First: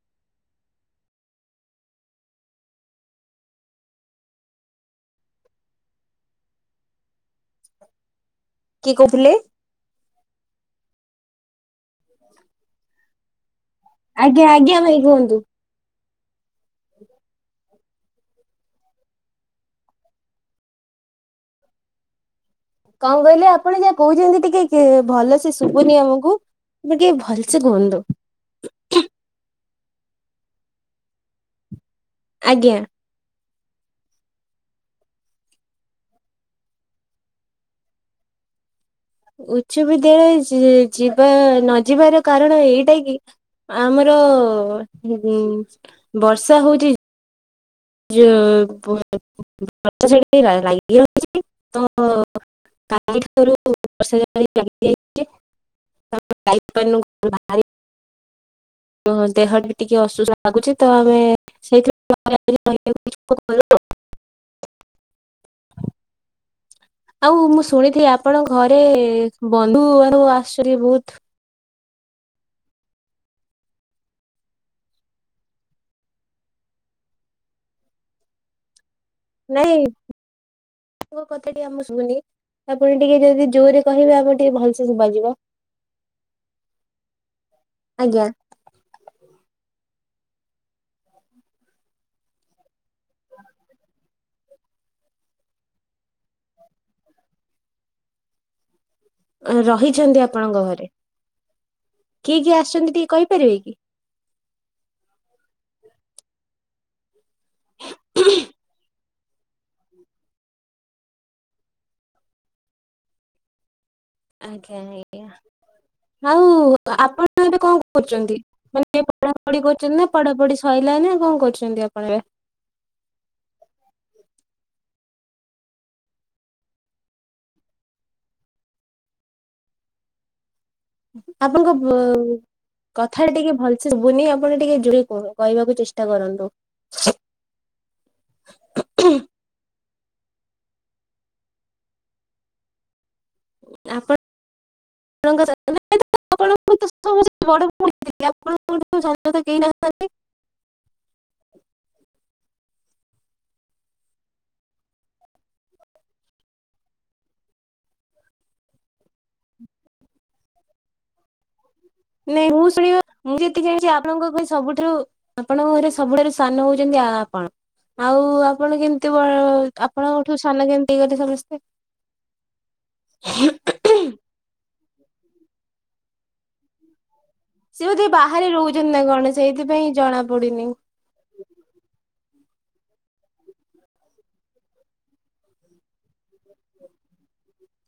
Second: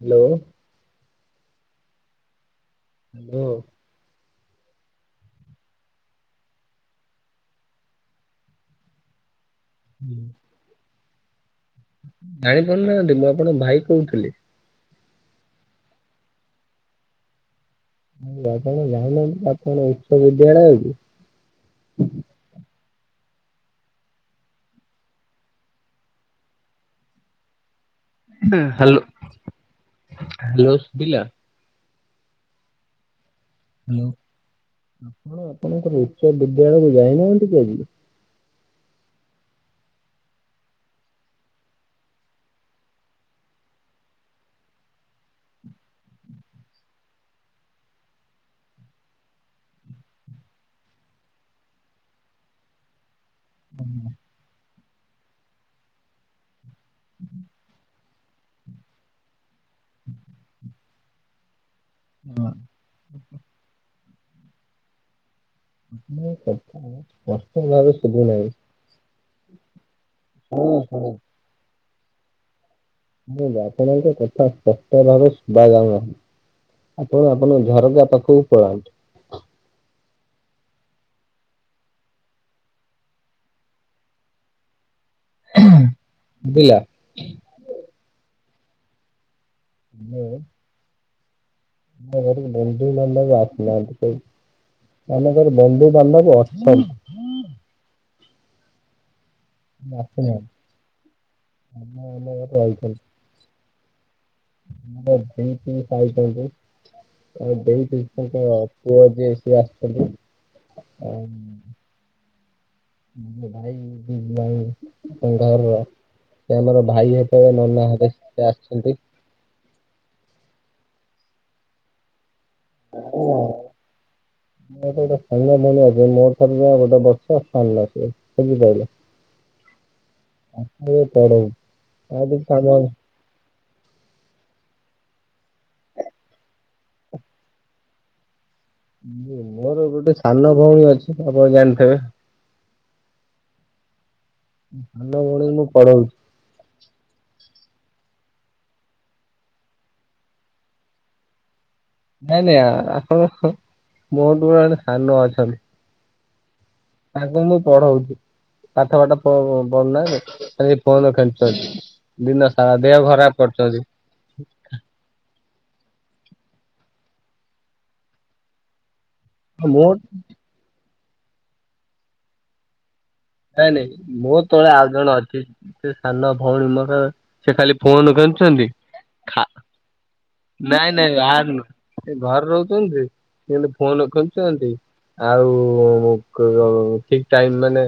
Hello. Hello. କିଏ କହୁଥିଲେ? ହୁଁ। ଜାଣିପାରୁନାହାନ୍ତି ମୁଁ ଆପଣଙ୍କ ଭାଇ କହୁଥିଲି। ଆଜ୍ଞା ଆଜ୍ଞା ଭାଇ କୁହନ୍ତୁ। [unintelligible] ଆପଣ ଯାଉନାହାନ୍ତି ଆପଣ ଉଚ୍ଚ ବିଦ୍ୟାଳୟକୁ? କଣ କହିଲେ? ଆପଣ ଯାହା କହୁଛନ୍ତି ଟିକେ କି ଭଲସେ ଶୁଭୁନି ଆମୁକୁ। ବାକି ଭଲସେ କୁହନ୍ତୁ। [unintelligible] ହାଲୋ ଏବେ ଶୁବିଲା? ଆଜ୍ଞା। ହାଲୋ ଆପଣ ଆପଣଙ୍କର ଉଚ୍ଚ ବିଦ୍ୟାଳୟକୁ ଯାଇନାହାନ୍ତି କି ଆଜି? ଉଚ୍ଚ ବିଦ୍ୟାଳୟ ଯି-ଯିବା ନ ଯିବାର କାରଣ ଏଇଟା କି ଆମର ଉଁ ବର୍ଷା ହଉଚି [unintelligible] ତ କା [unintelligible] ତ ଦେହଟା ଟିକେ ଅସୁସ୍ଥ ଲାଗୁଛି ତ ଆମେ ସେଇଥି [unintelligible] ମୋ କଥା ଆଉ ସ୍ପଷ୍ଟ ମୁଁ ଭାବେ ଶୁଣିଥିଲି ଶୁଭୁନାହିଁ। ଆପଣଙ୍କ ଘରେ ବନ୍ଧୁ ବାନ୍ଧବ ଶୁଣ ଆସଛନ୍ତି ଶୁଣ ବହୁତ୍? [unintelligible] ଆପଣଙ୍କ କଥା ପଷ୍ଟ ଭାବେ ଶୁଭା ଯାଉନାହିଁ। ଆପଣ ଆପଣଙ୍କ ଝରକା ପାଖୁକୁ ପଳାନ୍ତୁ। ନାଇଁ ଆପଣଙ୍କ କଥା ଟିକେ ଆମୁକୁ ଶୁଭୁନି। ଆପଣ ଟିକେ ଯଦି ଜୋରରେ କହିବେ ଆମୁକୁ ଟିକେ ଭଲସେ ଶୁଭାଯିବ। ବୁଝିଲା। ଆଜ୍ଞା। ମୁଁ ଆମ ଘରୁକୁ ବନ୍ଧୁ ବାନ୍ଧବ ଆସିନାହାନ୍ତି କେହି। ଆମ ଘରେ ବନ୍ଧୁ ବାନ୍ଧବ ଅଛନ୍ ଅଁ ରହିଛନ୍ତି ଆସିନାହାନ୍ତି ଆପଣଙ୍କ ଘରେ। ଆମ ଆମ କିଏ ଘରେ କିଏ ଆସିଛନ୍ତି ରହିଛନ୍ତି। ଟିକେ କହିପାରିବେ କି? ମୋ ପିଇସୀ [unintelligible] ଆଉ ଦେଇ [unintelligible] ପୁଅ ଯିଏ ସିଏ ଆସିଛନ୍ତି। ଅମ୍ ଭାଇ ଦି ଭାଇ ଆଜ୍ଞା [unintelligible] ଆଜ୍ଞା। ଘରର ଆଉ ସେ ଆମର ଭାଇ ଆପଣ ହେବେ ଏବେ କଣ ନନା ହେବେ ସେ ଆସିଛନ୍ତି। ପଢୁଚନ୍ତି ନା ପଢାପଢି ସଇଲାଇଁ ନା କଣ କରୁଛନ୍ତି ଆପଣ ଅଇକା? ମୋର ତ ଗୋଟେ ସାନ ଭଉଣୀ ଅଛିଲ ମୋର ଠାରୁ ସିଏ ଆଉ ଗୋଟେ ବର୍ଷ ସାନ ସିଏ ବୁଝିପାଇଲେ। [unintelligible] ଆପଣଙ୍କ ବଃ କାମ ଅଛି କଥାଟା ଟିକେ ଭଲ ସେ ଶୁବୁନି। ଆପଣ ଟିକେ ଜୋରରେ କୁହ କହିବାକୁ ଚେଷ୍ଟା କରନ୍ତୁ। [unintelligible] ମୋର ଗୋଟେ ସାନ ଭଉଣୀ ଅଛି ଆପଣ ଜାଣିଥେବେ? ଆପଣ୍ ସାନ ଭଉଣୀକୁ ମୁୁଁ ପଢଉଚି। ଆପଣଙ୍କୁ ତ ସମସ୍ତେ ବଡ ଭଉଣୀ ଥିଲେ। [unintelligible] ସାନ ତ କେହି ନାହାନ୍ତି। ନାଇଁ ନାଇଁ ଆଁ ଆହଁ ହଁ ମୋଠୁ ଜଣେ ସାନ ଅଛନ୍ତି। ତାଙ୍କୁ ମୁଁ ପଢଉଚି। ପାଠ ବାଟ ପ-ପଢୁ ନାହାନ୍ତି। ଖାଲି ଫୋନ ଖେଞ୍ଚୁଚନ୍ତି। ନାଇଁ ମୁଁ ଶୁଣିବା ମୁଁ ଯେତିକି ଜାଣିଚି ଆପଣଙ୍କ ଘରେ ସବୁଠାରୁ ଆପଣଙ୍କ ଘରେ ସବୁଠାରୁ ସାନ ହଉଛନ୍ତି ଆ-ଆପଣ। ଆଉ ଆପଣ କେମ୍ [unintelligible] ମୋ ଆପଣଙ୍କଠୁ ସାନ କେମତି ହେଇଗଲେ ସମସ୍ତେ? ନାଇଁ ନାଇଁ ମୋ ତଳେ ଆଉ ଜଣେ ଅଛି। ସେ ସାନ ଭଉଣୀ ମୋର। ସେ ଖାଲି ସିଏ ବୋଧେ ଫୋନ୍ ବାହାରେ କେଚୁଛନ୍ତି, ରହୁଛନ୍ତି ନା କଣ ସେଇଥିପାଇଁ ଜଣା ପଡୁନି। ନାଇଁ ନାଇଁ ଆର ନୁହୁ। ସେ ଘରେ ରହୁଛନ୍ତି, ଫୋନ୍ କେଚୁଛନ୍ତି। ଆଉ ଠିକ୍ ଟାଇମ୍ ମାନେ,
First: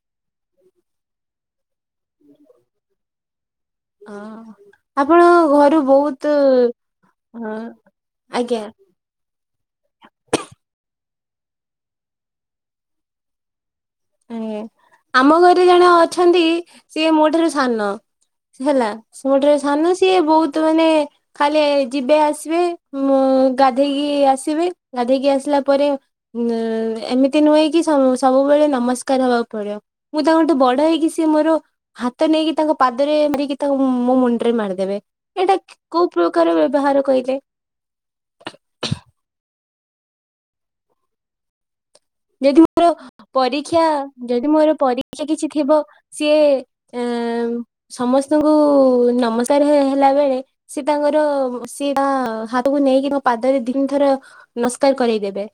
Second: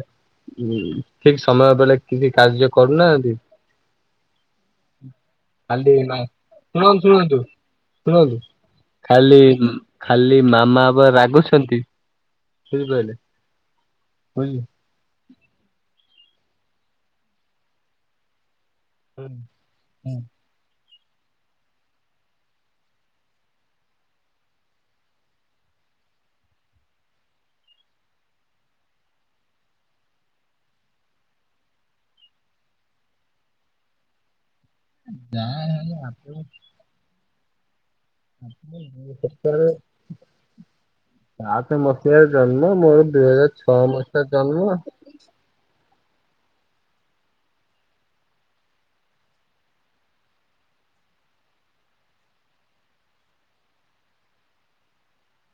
ଠିକ୍ ସମୟ ବେଳେ। କିଛି କାର୍ଯ୍ୟ କରୁନାହାନ୍ତି? ହ ଆପଣ ଘରୁ ଖାଲି ମା ବହୁତ ଶୁଣନ୍ତୁ ରୁହନ୍ତୁ ଆଜ୍ଞା ଖାଲି ଖାଲି ମାମାବ ରାଗ ବୁଛନ୍ତି ବୁଝିପହିଲେ। ଆଜ୍ଞା, ଆମ ଘରେ ଜଣେ ଅଛନ୍ତି ସିଏ ମୋ ଠାରୁ ସାନ। ହେଲା ସେ ମୋଠାରୁ ସାନ, ସିଏ ବହୁତ ମାନେ ଖାଲି ଯିବେ ଆସିବେ ମୁଁ ଗାଧେଇକି ଆସିଵି ଗାଧେଇକି ଆସିଲା ପରେ, ଉଁ ଏମିତି ନୁହେଁ କିି, ସବୁବେଳେ ନମସ୍କାର ନମସ୍କାର ହବାକୁ ପଡିବ, ମୁଁ ତାଙ୍କଠୁ ବଡ ହେଇକି ସେ ମୋର ହାତ ନେଇକି ତାଙ୍କ ପାଦରେ ମୋ ମାରିଦେବେ ଏଇଟା ଯାହା କୋଉ ପ୍ରକାର ବ୍ୟବହାର କହିଲେ। [unintelligible] [unintelligible] ମସିହାରେ ଯଦି ଜନ୍ମ ମୋର ଦୁଇ ହଜାର ପରୀକ୍ଷା ଛଅ ମସିହାର ଜନ୍ମ। ସି ଏ ଅ [unintelligible] ସମସ୍ତଙ୍କୁ ନମସ୍କାର ହେଲା ବେଳେ ସିଏ ତାଙ୍କର ସି ତା ହାତକୁ ନେଇକି ମୋ ପାଦରେ ତିନିଥର ନମସ୍କାର କରେଇଦେବେ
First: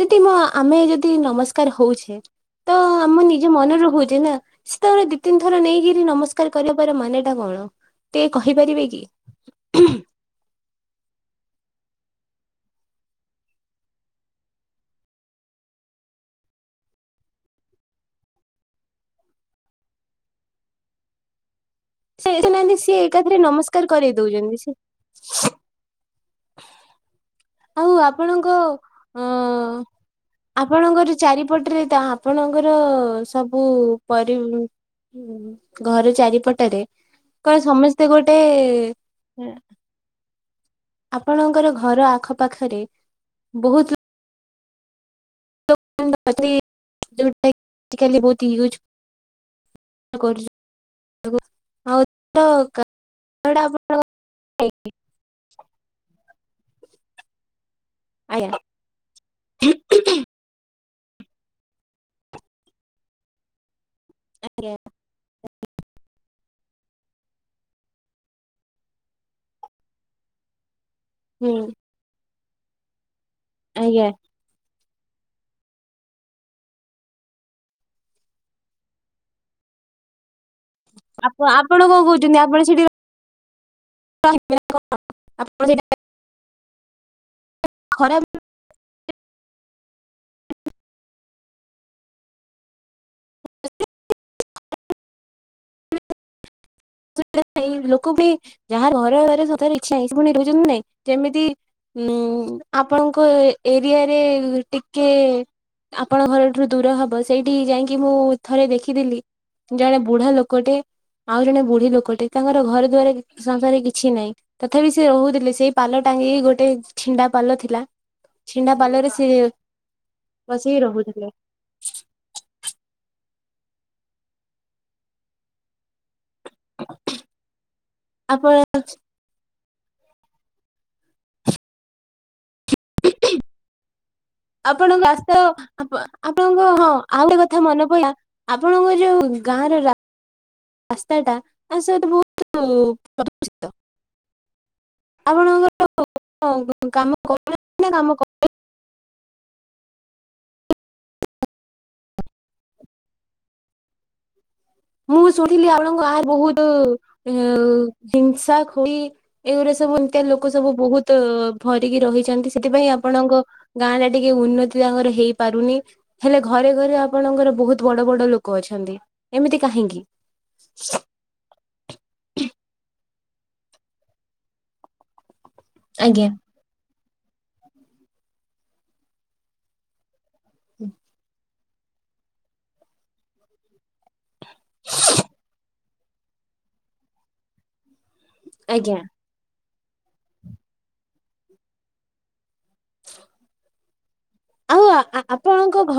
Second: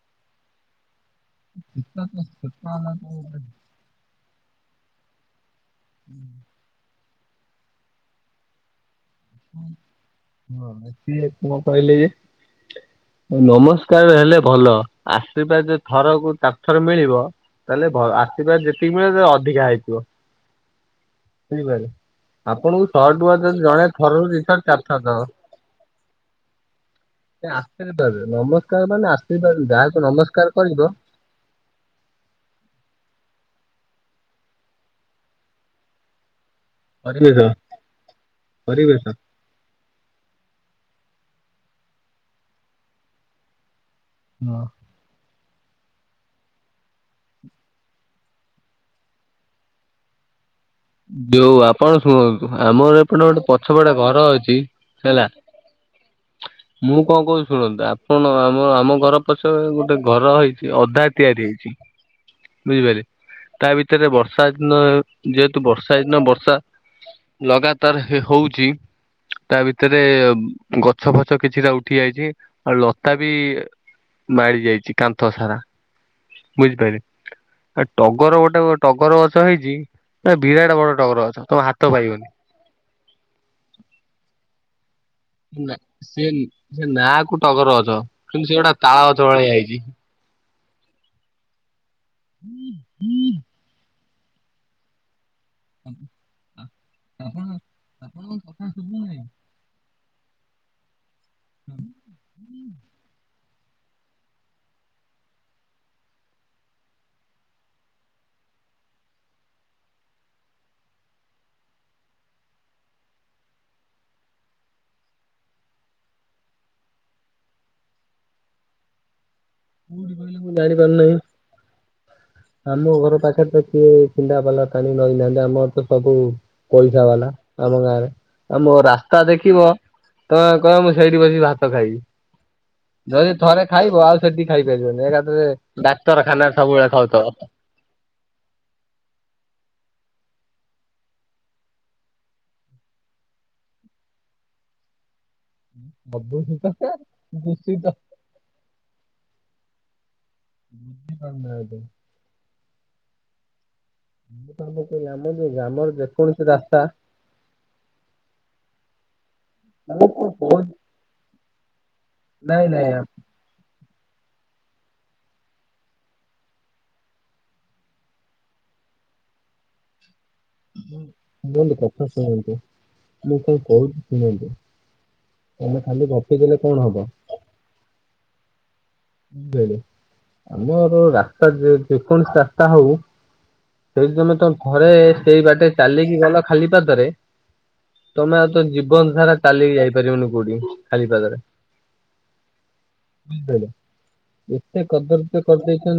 ଯଦି ମୋ ଆମେ ଯଦି ନମସ୍କାର ତ ହଉଛେ ତ ଆମ ଛୋଟ ନିଜ ମନରେ ହଉଛେ ନା, ସେତେବେଳେ ଦି ତିନ ଥର ନେଇକିରି ନମସ୍କାର କରିବାର ମାନେ ଟା କଣ ଟିକେ କହିପାରିବେ କି? ହଁ [unintelligible] ନମସ୍କାର ହେଲେ ଭଲ ଆଶୀର୍ବାଦ ଥରକୁ ଚାରଥର ମିଳିବ। ତାହେଲେ ଭ ଆଶ୍ରୀବାଦ ଯେତିକି ମିଳିବ ତ ରଅଧିକା ହେଇଥିବ। ବୁଝିପାଇଲେ, ସେ ନାହାନ୍ତି ଆପଣଙ୍କୁ ସିଏ ଶହେ ଟଙ୍କା ଏକାଥରେ ଯଦି ନମସ୍କାର ଜଣେ କରେଇ ଥରୁ ଦି ଥର ଦଉଛନ୍ତି ଚାରଥର ଦଵ। ଆଉ ଆପଣଙ୍କ ନମସ୍କାର ମାନେ ଅ ଆଶୀର୍ବାଦ ଯାହାକୁ ନମସ୍କାର କରିବ ଆପଣଙ୍କର ଚାରିପଟରେ ତାହା ଆପଣଙ୍କର ସବୁ ପରି ଘର ଚାରିପଟ [unintelligible] ପରିବେଶ କଣ ସମସ୍ତେ ଗୋଟେ ପରିବେଶ ଆପଣଙ୍କର ଘର ଆଖପାଖରେ ବହୁତ ହଁ ଅଁ ଯୋଉଟା ଆଜି କାଲି ବହୁତ ୟୁଜ କରୁ ଯୋଉ ଆପଣ ଶୁଣନ୍ତୁ ଆମର ଏପଟେ ଗୋଟେ ପଛପଟେ ଘର ଅଛି। ହେଲା ମୁଁ କଣ କହୁ ଶୁଣନ୍ତୁ ଆପଣ ଆମ ଆମ ଘର ପଛ ଗୋଟେ ଘର ହେଇ ସେ ଅଧା ତିଆରି ହେଇଛି ବୁଝିପାରିଲେ, ତା ଭିତରେ ବର୍ଷା ଦିନ ଯେ, ବର୍ଷା ଦିନ ବର୍ଷା ଲଗାତାର ହଉଛି ତା ଭିତରେ ଗଛ ଫଛ ହୁଁ କିଛିଟା ଉଠି ଯାଇଛି ଆଉ ଲତା ବି ଆଜ୍ଞା ମାରି ଯାଇଛି। କାନ୍ଥ ସାରା। ବୁଝିପାରିଲେ ଆ ଟଗର ଗୋଟେ ଟଗର ଗଛ ହେଇଛି, ନା ବିରାଟ ବଡ ଟଗର ଅଛ ଆପଣ ତମ କଣ ହାତ ପାଇବନି। କହୁଛନ୍ତି ଆପଣ ସେଠି ଆପଣ ନା ସେଟା ସେ ସେ ନା, ନାକୁ ଟଗର ଗଛ ଖରାପ କିନ୍ତୁ ସେ ଗୋଟେ ତାଳ ଗଛ ଭଳିଆ ହେଇଛି। ହୁଁ [unintelligible] [unintelligible] ଲୋକ ବି ଯାହା ଘରେତାରେ ଇଚ୍ଛା ନାହିଁ ପୁଣି ରହୁଛନ୍ତି ନାଇଁ। ଯେମିତି ଉଁ ଆପଣଙ୍କ ଏରିଆରେ ଟିକେ ଆପଣଙ୍କ ଘରଠାରୁ ଦୂର ହବ, ସେଇଠି ଯାଇକି ମୁଁ ଥରେ ଦେଖିଥିଲି ଜଣେ ବୁଢା ଲୋକଟେ ଆଉ ଜଣେ ବୁଢ ଲୋକଟେ ତାଙ୍କର ଘର ଦୁଆରେ ସଂସାରେ କିଛି ନାହିଁ ତଥାପି ସେ ରହୁଥିଲେ ସେଇ ପାଲ ଟାଙ୍ଗିକି ଗୋଟେ ଛିଣ୍ଡା ପାଲ ଥିଲା ଛିଣ୍ଡା ପାଲ ରେ ସେଏ ହୁଁ ହୁଁ ହୁଁ ହୁଁ ଜାଣିପାରୁ ନେଇଁ। ଆମ ଘର ପାଖରେ ତ କିଏ ଛିଣ୍ଡାପାଲ ଟାଣି ରହିନାହାନ୍ତି ଆମର ତ ସବୁ ପଇସା ବାଲା ଆମ ଗାଁରେ ଆପଣ ଆମ ରାସ୍ତା ଦେଖିବ ତମେ କହିବ ମୁଁ ସେଇଠି ବସି ଭାତ ଖାଇବି। ଯଦି ଥରେ ଖାଇବ ଆଉ ସେଠି ଆପଣଙ୍କ ଖାଇପାରିବନି ରାସ୍ତା ଏକାଥରେ ଡାକ୍ତରଖାନାରେ ସବୁବେଳେ ଖାଉଥବ। ଥା ମନେ ପଇଲା ଆପଣଙ୍କ ଯୋଉ ଗାଁରେ ରା ରାସ୍ତାଟା ଆ ସହିତ ଭଉତୁ ପ୍ରଦୂଷିତ। ପ୍ରଦୂଷିତ ଆପଣଙ୍କର କାମ କରୁ ଦୂଷିତ ନାହାନ୍ତି ନାଁ କାମ କଇବେ? ବୁଝିପାରୁ ନାହାନ୍ତି। ଇଲେ ମୁଁ ଶୁଣଥିଲି ଆପଣଙ୍କ ଗାଁରେ ବୋହୁତୁ ରାସ୍ତା ଉଁ ହିଂସା ଖୋଇ ଏଇଗୁରା ସ ସବୁ ମୁଁ ଏମିତିଆ କଣ ଲୋକ କହୁଛି ସବୁ ବୋହୁତୁ ଭରିକି ରହିଚନ୍ତି ନାଇଁ ନାଇଁ ସେଥିପାଇଁ ଆପଣଙ୍କ ଗାଁରେ ଟିକେ ଉନ୍ନତି ତାଙ୍କର ହେଇପାରୁନି ହେଲେ ଘରେ ଘରେ ଆପଣଙ୍କର ବହୁତ ବଡ଼ ବଡ଼ ଲୋକ ଅଛ ହାନ୍ଦି ଏମିତି କାହିଁକି? ମୋ ମୁଁ କହିଲି କଥା ଶୁଣନ୍ତୁ ଲୋକ କହୁଚି ଶୁଣନ୍ତୁ। ତମେ ଖାଲି ଆଜ୍ଞା। ଗପିଦେଲେ କଣ ହବ? ଦେଖ୍ ଆମର ରାସ୍ତା ଯେ ଯେକୌଣସି ରାସ୍ତା ହଉ ସେଇ ଯେମିତି ଆମ ଘରେ ସେଇ ବାଟେ ଚାଲିକି ଗଲ ଖାଲି ପାଦରେ ତମେ ଆଉ ତ ଆଜ୍ଞା ଜୀବନ ସାରା ଚାଲିକି ଯାଇ ପାରିବନି କୋଉଠି ଖାଲି ପାଦରେ ବୁଝି ପାଇଲ? ଆଉ ଆଆ ଆପଣଙ୍କ ଘ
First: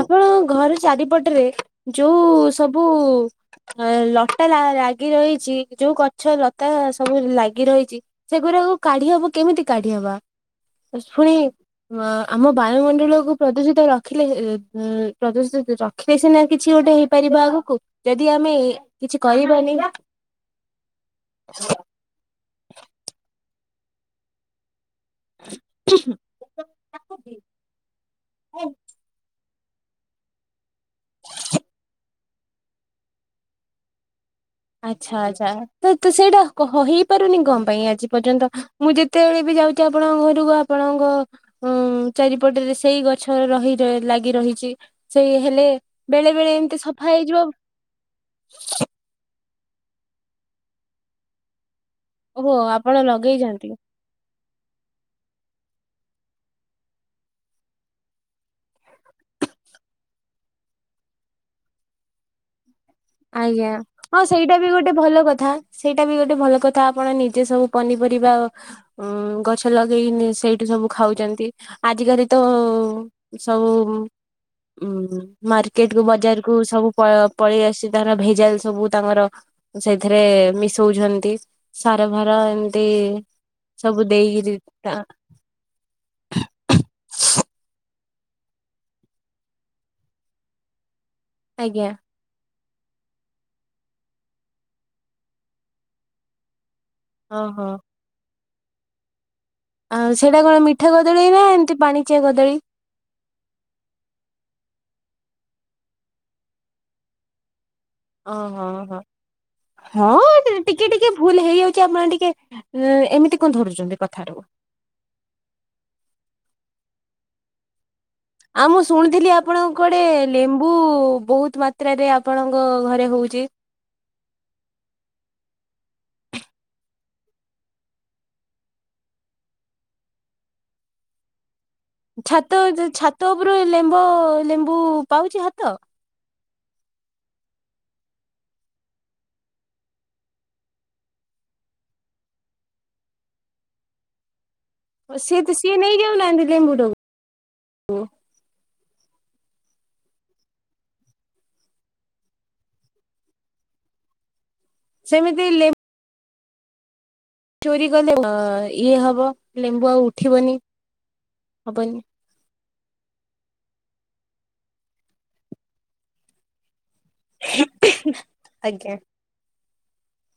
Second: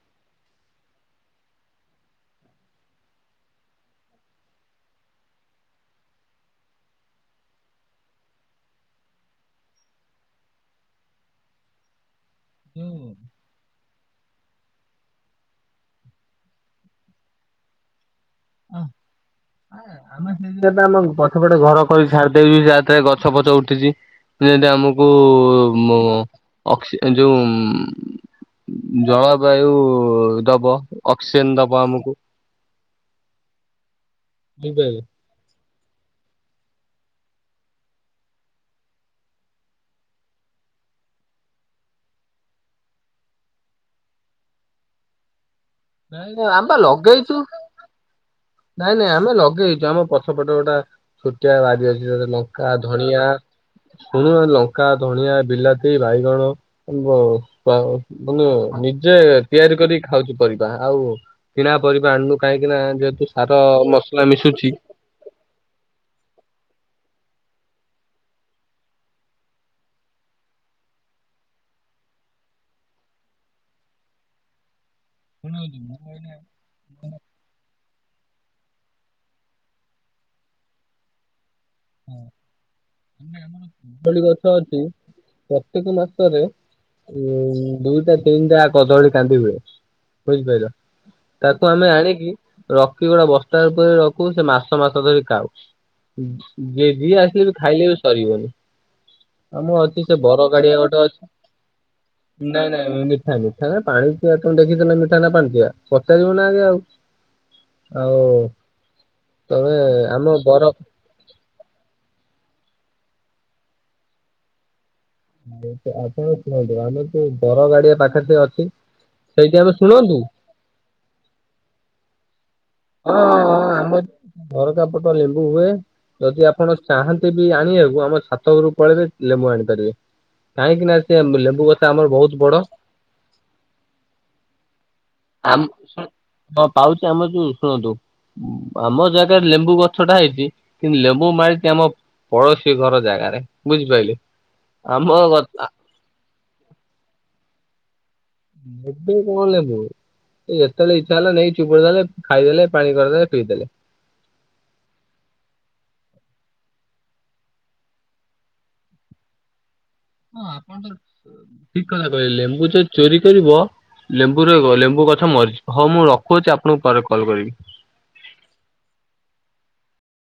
ଆପଣଙ୍କ ଘର ଚାରିପଟରେ ଯୋଉ ସବୁ ଅ ଲଟା ଲା ଲାଗି ରହିଛି ଯୋଉ ଗଛ ଲତା ସବୁ ଲାଗି ରହିଚି ସେଗୁରାକୁ କାଢ଼ି ହବ କେମିତି କାଢ଼ି ହବା? ଏ ଶୁଣି ମା ଆମ ଯେ ବାୟୁମଣ୍ଡଳକୁ ପ୍ରଦୂଷିତ ରଖିଲେ ଏ ଏ ଏପ୍ରଦୂଷିତ ରଖିଲେ ସିନା କିଛି ଓଟେ ହେଇପାରି ହେବା ଆଗୁକୁ ଯଦି ଆମେ ଏ କିଛି କରିବାନି ଆମେ ସେଇ ଯୋଗେ ପା ଆମ ପଛପଟେ ଘର କରି ଛାଡ଼୍ ଲେ ବି ଯା ଏତେ ଗଛ ଫଛ ଉଠିଚି କି ଯଦି ଆମୁ ବୁ ମୁଁ ଅକ୍ସି ଯୋଉଁ ଜଳ ବାୟୁ ଦବ ଅକ୍ସିଜେନ୍ ଦବ ଆମୁକୁ। ବୁଝିପାରିଲେ। ଆଚ୍ଛା ଆଚ୍ଛା। ତ ତୁ ସେଇଟା କହ ହେଇପାରୁନି କଁ ପାଇଁ ଆଜି ପର୍ଯ୍ୟନ୍ତ ମୁଁ ଯେତେଏଳେ ବି ଯାଉଚି ଆପଣଙ୍କ ଘରୁକୁ ଆପ ଆପଣଙ୍କ ଉଁ ଚାରିପଟରେ ସେଇ ଗଛ ରହି ର ଲାଗି ରହିଛି ସେଇ ହେଲେ ବେଳେ ନାଇଁ ବେଳେ ଆମ ବା ଏମତି ସଫା ଲଗେଇଛୁ ହେଇଯିବା ନାଇଁ ନାଇଁ ଆମେ ନଗେଇଚୁ ଆମ ପଛପଟେ ଗୋଟା ଛୋଟିଆ ବାରି ଅ ଇ ଯଦି ଓହୋ ନଙ୍କା ଆପଣ ଧଣିଆ ଲଗେଇଛନ୍ତି। ଶୁଣ ହାଲୋ। ପକା, ଧଣିଆ, ବିଲାତି, ବାଇଗଣ ଉଁ ବ ତ ତମେ ନିଜେ ତିଆ ରି କରି ଖାଉଚୁ ପରିବା ଆଉ କିଣା ପରିବା ଆଣୁନୁ କାହିଁକି ନାଁ ଯେହେତୁ ସାର ଆଜ୍ଞା ହଁ ମସଲା ସେଇଟା ବି ମିଶୁଛି ଗୋଟେ ଭଲ କଥା ସେଇଟା ବି ଗୋଟେ ଭଲ କ ତ ଆପଣ ନିଜେ ସବୁ ପନିପରିବା ଉଁ ଗଛ ଲଗେଇ ନି ସେଇଠୁ ସବୁ ଖାଉଚନ୍ତି। ଆଜିଗାରି ତ ସବୁ ଉଁ ମାର୍କେଟ୍ କୁ ବଜାର୍ କୁ ସବୁ ପ ପଳେଇ ଆସି ଧର ଭେଜାଲ୍ ସବୁ ତାଙ୍କର ସେଇଥିରେ ମିଶୋଉଛନ୍ତି। ସାର ଭାର ଏମତି ସବୁ କଦଳୀ ଗଛ ଦେଇକିରି ଅଛି ତା ପ୍ରତ୍ୟେକ ମାସରେ ଉଁ ଦୁଇଟା ତିନଟା କଦଳୀ କାନ୍ଧି ହୁଏ, ବୁଝିପାଇଲ? ତାକୁ ଆମେ ଆଜ୍ଞା ଆଣିକି ରଖି ଗୋଟେ ବସ୍ତାରେ ପୁରେଇ ରଖୁ ସେ ମାସ ମାସ ଧରି କାଉ। ଉଁ ଯିଏ ଯିଏ ଆସିଲେ ବି ଓହୋ ଖାଇଲେ ବି ସରିବନି। ଆମ ଅଛି ଆଉ ସେ ସେଇଟା ବର କଣ ଗାଡିଆ ମିଠା ଗୋଟେ କଦଳୀ ନା ଏମିତି ପାଣିଚିଆ ଅଛି। କଦଳୀ? ନାଇଁ ନାଇଁ ମିଠା ମିଠା କ ପାଣି [unintelligible] [unintelligible] ମିଠା ନା ପାଞ୍ଚିଆ ପଚାରିବ ନା ଆଗେ ଆଉ। ଆଉ ଓଃହୋ ହଁ ତମେ ହଁ ଆମ ହଁ ବର ଟିକେ ଟିକେ ଭୁଲ ହେଇଯାଉଛି। ଆପଣ ଟିକେ ଏମିତି କଣ ଧରୁଛନ୍ତି କଥାଟା କୁ ଆପଣ ଶୁଣନ୍ତୁ ଆମେ ଯୋଉ ବର ଗାଡିଆ ପାଖ ଆଉ ମୁଁ ଶୁଣିଥିଲି ଆପଣ କୁଆଡେ ଲେମ୍ବୁ ବହୁତ ମାତ୍ରାରେ ଆପଣ ହଁ ହଁ ହଁ ଆମର ଝରକା ପଟ ଲେମ୍ବୁ। ହୁଏ ଯଦି ଆପଣ ଚାହାନ୍ତି ବି ଆଣିବାକୁ ଆମ ଛାତ ଉପରକୁ ପଳେଇବେ ଲେମ୍ବୁ ଆଣିପାରିବେ। କାହିଁକି ନା ସେ ଲେମ୍ବୁ ଗଛ ଆମର ବହୁତ ବଡ। ଛାତ ଛାତ ଉପରେ ଲେମ୍ବୁ ଲେମ୍ବୁ ପାଉଛି ହାତ? ଆମ ହଁ ପାଉଛି ଆମ ଯୋଉ ଶୁଣନ୍ତୁ। ଆମ ଜାଗାରେ ଲେମ୍ବୁ ଗଛ ଟା ହେଇଛି କିନ୍ତୁ ଲେମ୍ବୁ ମାଡ଼ିଛି ଆମ ପଡୋଶୀ ଘର ଜାଗା ଆଡ଼େ ବୁଝିପାରିଲେ। ଆମ ଗ ସିଏ ତ ସିଏ ନେଇ ଯାଉନାହାନ୍ତି ଲେମ୍ବୁ ଟା କୁ ଏତେ କଣ ଲେମ୍ବୁ? ଯେତେବେଳେ ଇଚ୍ଛା ହେଲା ନେଇ ଚିପୁଡି ଦେଲେ ଖାଇଦେଲେ ପାଣି କରିଦେଲେ ପିଇଦେଲେ। ସେମିତି ଲେମ୍ ଚୋରି କଲେ ଇଏ ହବ ଲେମ୍ବୁ ଆଉ ହଁ ଉଠିବନି ଆପଣ ତ ଠିକ ହବନି। କଥା କହିଲେ ଲେମ୍ବୁ ଚୋରି ଚୋରି କରିବ ଲେମ୍ବୁ ର ଲେମ୍ବୁ ଗଛ ମରିଯିବ ହଁ ମୁଁ ରଖୁଛି ଆପଣଙ୍କୁ ପରେ କଲ୍ କଲ୍ କରିବି। ଆଜ୍ଞା।